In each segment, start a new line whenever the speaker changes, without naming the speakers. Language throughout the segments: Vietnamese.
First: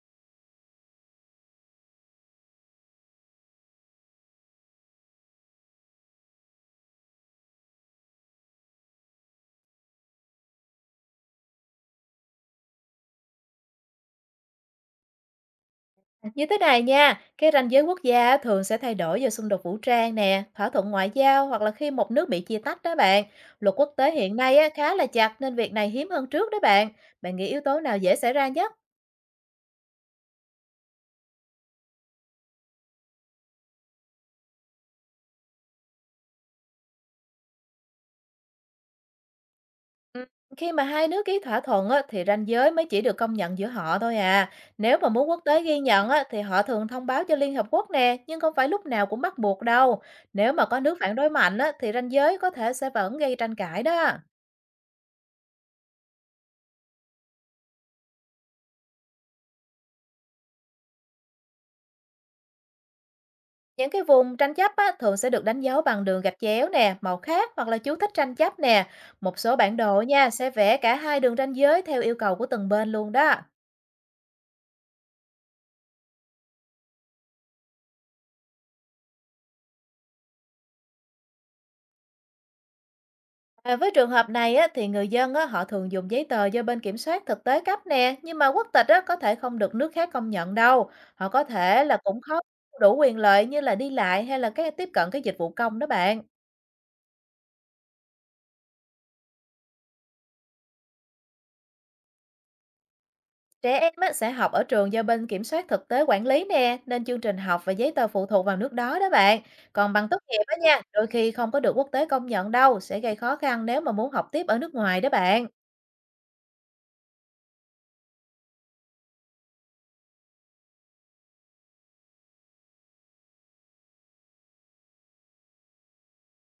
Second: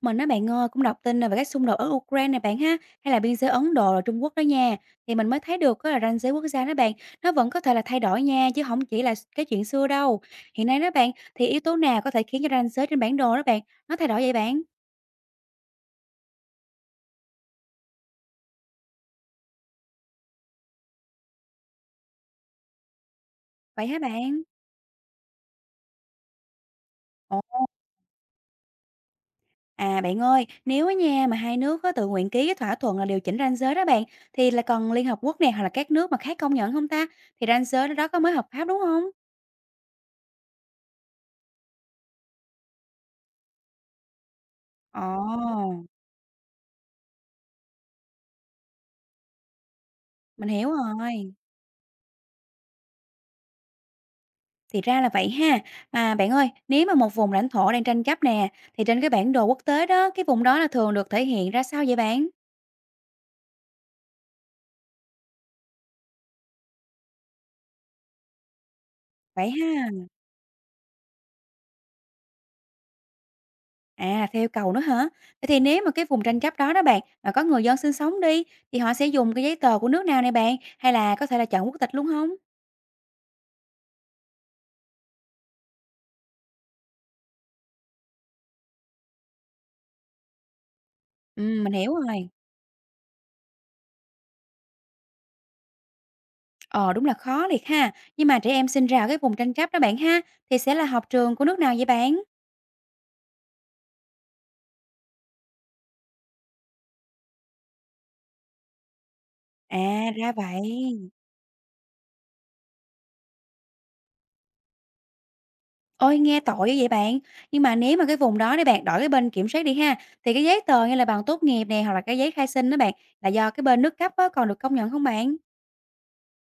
Mình á bạn ơi, cũng đọc tin về các xung đột ở Ukraine này bạn ha, hay là biên giới Ấn Độ rồi Trung Quốc đó nha. Thì mình mới thấy được á là ranh giới quốc gia đó bạn, nó vẫn có thể là thay đổi nha, chứ không chỉ là cái chuyện xưa đâu. Hiện nay đó bạn, thì yếu tố nào có thể khiến cho ranh giới trên bản đồ đó bạn, nó thay đổi vậy bạn?
Như thế này nha, cái ranh giới quốc gia á, thường sẽ thay đổi do xung đột vũ trang nè, thỏa thuận ngoại giao hoặc là khi một nước bị chia tách đó bạn. Luật
Vậy
quốc
hả
tế hiện
bạn?
nay á, khá là chặt nên việc này hiếm hơn trước đó bạn. Bạn
Ồ,
nghĩ yếu tố nào dễ xảy ra nhất?
à bạn ơi, nếu á nha mà hai nước có tự nguyện ký cái thỏa thuận là điều chỉnh ranh giới đó bạn, thì là cần Liên Hợp Quốc này hoặc là các nước mà khác công nhận không ta? Thì ranh giới đó có mới hợp pháp đúng không?
Ừ, khi mà hai nước ký thỏa thuận á, thì ranh giới mới chỉ được công nhận giữa họ thôi à. Nếu mà muốn quốc tế
Ồ,
ghi nhận á, thì họ thường thông báo cho Liên Hợp Quốc nè, nhưng không phải lúc nào cũng bắt buộc đâu.
mình
Nếu mà
hiểu
có nước phản đối
rồi.
mạnh á, thì ranh giới có thể sẽ vẫn gây tranh cãi đó.
Thì ra là vậy ha. Mà bạn ơi, nếu mà một vùng lãnh thổ đang tranh chấp nè, thì trên cái bản đồ quốc tế đó, cái vùng đó là thường được thể hiện ra sao vậy bạn?
Những cái vùng tranh chấp á, thường sẽ được đánh dấu bằng đường gạch chéo nè, màu khác hoặc là chú thích tranh chấp nè. Một
Vậy
số bản
ha.
đồ nha sẽ vẽ cả hai đường ranh giới theo yêu cầu của từng bên luôn đó.
À, theo cầu nữa hả? Vậy thì nếu mà cái vùng tranh chấp đó đó bạn, mà có người dân sinh sống đi, thì họ sẽ dùng cái giấy tờ của nước nào này bạn? Hay là có thể là chọn quốc tịch luôn không?
À, với trường hợp này á, thì người dân á, họ thường dùng giấy tờ do bên kiểm soát thực tế cấp nè, nhưng mà quốc tịch á, có thể không được nước khác công nhận đâu. Họ
Ừ,
có
mình
thể
hiểu
là cũng
rồi.
khó đủ quyền lợi như là đi lại hay là cái tiếp cận cái dịch vụ công đó bạn.
Ờ, đúng là khó thiệt ha. Nhưng mà trẻ em sinh ra ở cái vùng tranh chấp đó bạn ha, thì sẽ là học trường của nước nào vậy bạn?
Trẻ em á, sẽ học ở trường do bên kiểm soát thực tế quản lý nè, nên chương trình học và giấy tờ phụ thuộc vào nước đó đó bạn. Còn bằng
À,
tốt
ra
nghiệp á nha, đôi
vậy.
khi không có được quốc tế công nhận đâu, sẽ gây khó khăn nếu mà muốn học tiếp ở nước ngoài đó bạn.
Ôi, nghe tội vậy bạn! Nhưng mà nếu mà cái vùng đó đi bạn, đổi cái bên kiểm soát đi ha, thì cái giấy tờ hay là bằng tốt nghiệp nè, hoặc là cái giấy khai sinh đó bạn, là do cái bên nước cấp á, còn được công nhận không bạn?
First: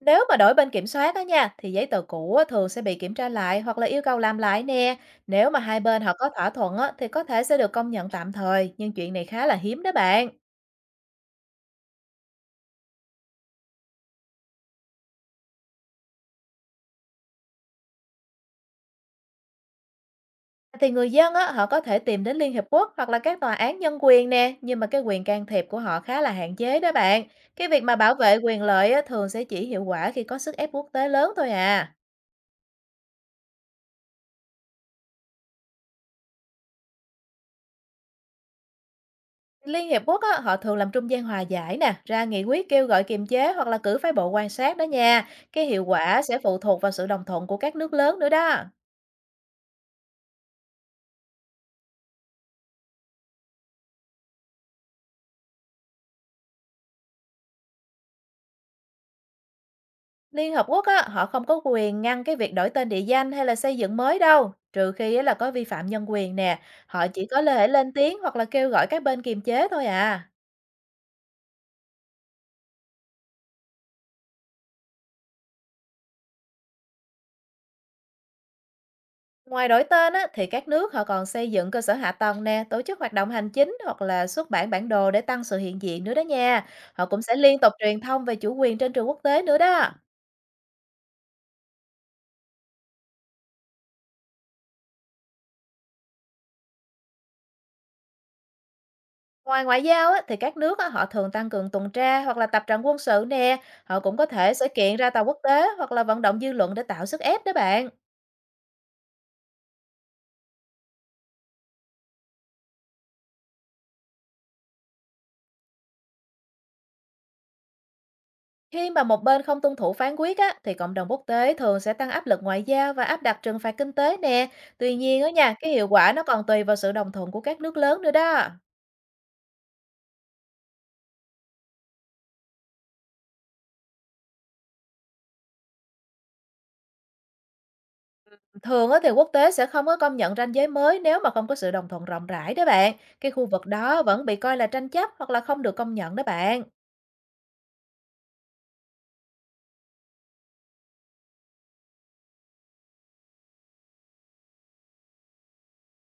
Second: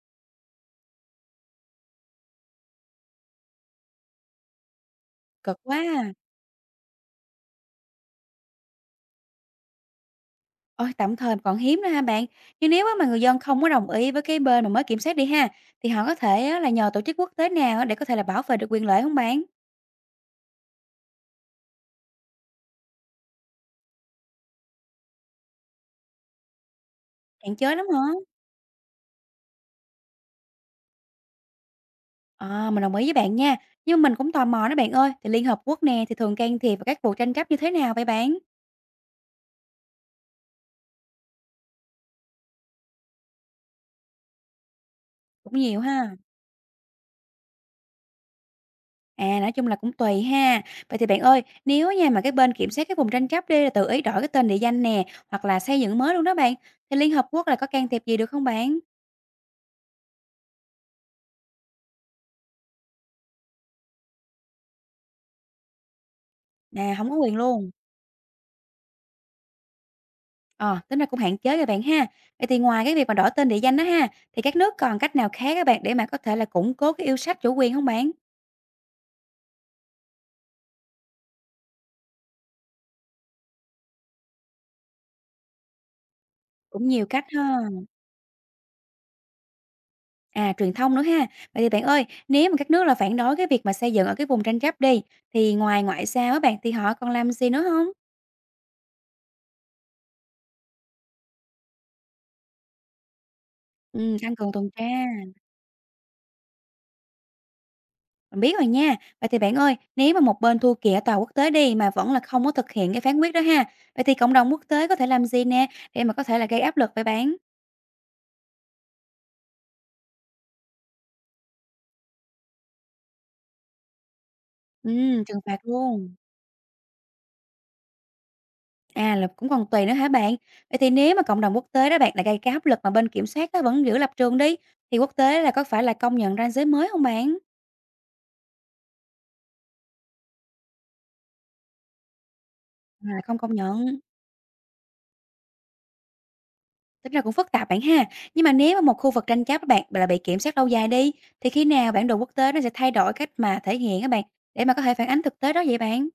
Nếu mà đổi bên kiểm soát á nha, thì giấy tờ cũ á, thường sẽ bị kiểm tra lại hoặc là yêu cầu làm lại nè. Nếu mà
Cực quá
hai bên họ
à!
có thỏa thuận á, thì có thể sẽ được công nhận tạm thời, nhưng chuyện này khá là hiếm đó bạn.
Ôi, tạm thời còn hiếm nữa ha bạn. Nhưng nếu á mà người dân không có đồng ý với cái bên mà mới kiểm soát đi ha, thì họ có thể á là nhờ tổ chức quốc tế nào á để có thể là bảo vệ được quyền lợi không bạn?
Thì người dân á, họ có thể tìm đến Liên Hiệp Quốc hoặc là các tòa án nhân quyền nè, nhưng mà cái quyền can thiệp của họ khá là hạn chế đó bạn.
Hạn
Cái
chế
việc
lắm
mà bảo
hả?
vệ quyền lợi á, thường sẽ chỉ hiệu quả khi có sức ép quốc tế lớn thôi à.
Ờ, mình đồng ý với bạn nha. Nhưng mà mình cũng tò mò đó bạn ơi, thì Liên Hợp Quốc nè, thì thường can thiệp vào các vụ tranh chấp như thế nào vậy bạn?
Liên Hiệp Quốc á, họ thường làm trung gian hòa giải nè, ra nghị quyết kêu gọi kiềm chế hoặc là cử phái bộ quan sát đó nha.
Cũng
Cái
nhiều
hiệu
ha.
quả sẽ phụ thuộc vào sự đồng thuận của các nước lớn nữa đó.
À, nói chung là cũng tùy ha. Vậy thì bạn ơi, nếu nha mà cái bên kiểm soát cái vùng tranh chấp đi là tự ý đổi cái tên địa danh nè, hoặc là xây dựng mới luôn đó bạn, thì Liên Hợp Quốc là có can thiệp gì được không bạn?
Liên Hợp Quốc á, họ không có quyền ngăn cái việc đổi tên địa danh hay là xây dựng mới đâu, trừ khi á là có vi phạm nhân quyền nè.
À,
Họ
không có
chỉ
quyền
có thể
luôn.
lên tiếng hoặc là kêu gọi các bên kiềm chế thôi à.
Ờ, tính là cũng hạn chế rồi bạn ha. Vậy thì ngoài cái việc mà đổi tên địa danh đó ha, thì các nước còn cách nào khác các bạn để mà có thể là củng cố cái yêu sách chủ quyền không bạn?
Ngoài đổi tên á, thì các nước họ còn xây dựng cơ sở hạ tầng nè, tổ chức hoạt động hành chính hoặc là xuất bản bản đồ để tăng sự hiện diện nữa đó nha.
Cũng
Họ
nhiều
cũng
cách
sẽ
ha.
liên tục truyền thông về chủ quyền trên trường quốc tế nữa đó.
À, truyền thông nữa ha. Vậy thì bạn ơi, nếu mà các nước là phản đối cái việc mà xây dựng ở cái vùng tranh chấp đi, thì ngoài ngoại giao các bạn thì họ còn làm gì nữa không?
Ngoài ngoại giao á, thì các nước á, họ thường tăng cường tuần tra hoặc là tập trận quân sự nè. Họ cũng
Ừ,
có
tăng cường
thể sẽ
tuần tra.
kiện ra tòa quốc tế hoặc là vận động dư luận để tạo sức ép đó bạn.
Mình biết rồi nha. Vậy thì bạn ơi, nếu mà một bên thua kiện ở tòa quốc tế đi mà vẫn là không có thực hiện cái phán quyết đó ha, vậy thì cộng đồng quốc tế có thể làm gì nè để mà có thể là gây áp lực vậy bạn?
Khi mà một bên không tuân thủ phán quyết á, thì cộng đồng quốc tế thường sẽ tăng áp lực ngoại giao và áp đặt trừng phạt kinh tế nè. Tuy nhiên á
Trừng
nha,
phạt
cái hiệu quả
luôn.
nó còn tùy vào sự đồng thuận của các nước lớn nữa đó.
À là cũng còn tùy nữa hả bạn? Vậy thì nếu mà cộng đồng quốc tế đó bạn là gây cái áp lực mà bên kiểm soát đó vẫn giữ lập trường đi, thì quốc tế là có phải là công nhận ranh giới mới không bạn?
Thường á, thì quốc tế sẽ không có công nhận ranh giới mới nếu mà không có sự đồng thuận rộng rãi đó bạn.
À,
Cái
không
khu
công
vực
nhận.
đó vẫn bị coi là tranh chấp hoặc là không được công nhận đó bạn.
Tính ra cũng phức tạp bạn ha. Nhưng mà nếu mà một khu vực tranh chấp các bạn là bị kiểm soát lâu dài đi, thì khi nào bản đồ quốc tế nó sẽ thay đổi cách mà thể hiện các bạn để mà có thể phản ánh thực tế đó vậy bạn?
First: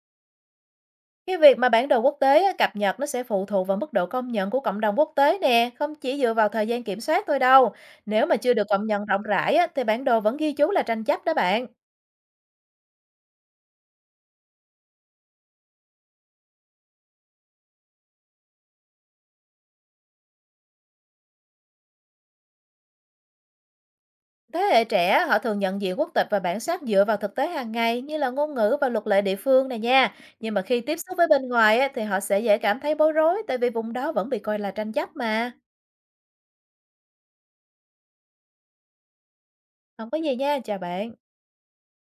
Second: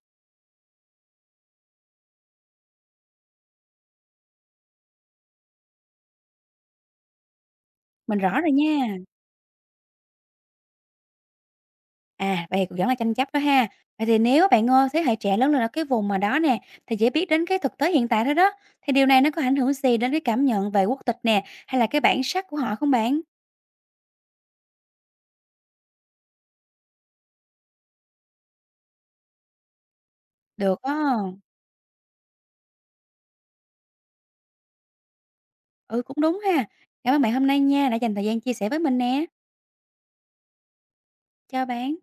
Cái việc mà bản đồ quốc tế á, cập nhật nó sẽ phụ thuộc vào mức độ công nhận của cộng đồng quốc tế nè, không chỉ dựa vào thời gian kiểm soát thôi đâu.
Mình
Nếu mà
rõ rồi
chưa được công
nha.
nhận rộng rãi á, thì bản đồ vẫn ghi chú là tranh chấp đó bạn.
À, vậy cũng vẫn là tranh chấp đó ha. Vậy thì nếu bạn ơi, thế hệ trẻ lớn lên ở cái vùng mà đó nè, thì chỉ biết đến cái thực tế hiện tại thôi đó, thì điều này nó có ảnh hưởng gì đến cái cảm nhận về quốc tịch nè, hay là cái bản sắc của họ không bạn?
Thế hệ trẻ họ thường nhận diện quốc tịch và bản sắc dựa vào thực tế hàng ngày như là ngôn ngữ và luật lệ địa phương này nha. Nhưng mà
Được
khi
á.
tiếp xúc với bên ngoài á, thì họ sẽ dễ cảm thấy bối rối tại vì vùng đó vẫn bị coi là tranh chấp mà.
Ừ, cũng đúng ha. Cảm ơn bạn hôm nay nha, đã dành thời gian chia sẻ với mình nè.
Không có gì nha, chào bạn.
Chào bạn.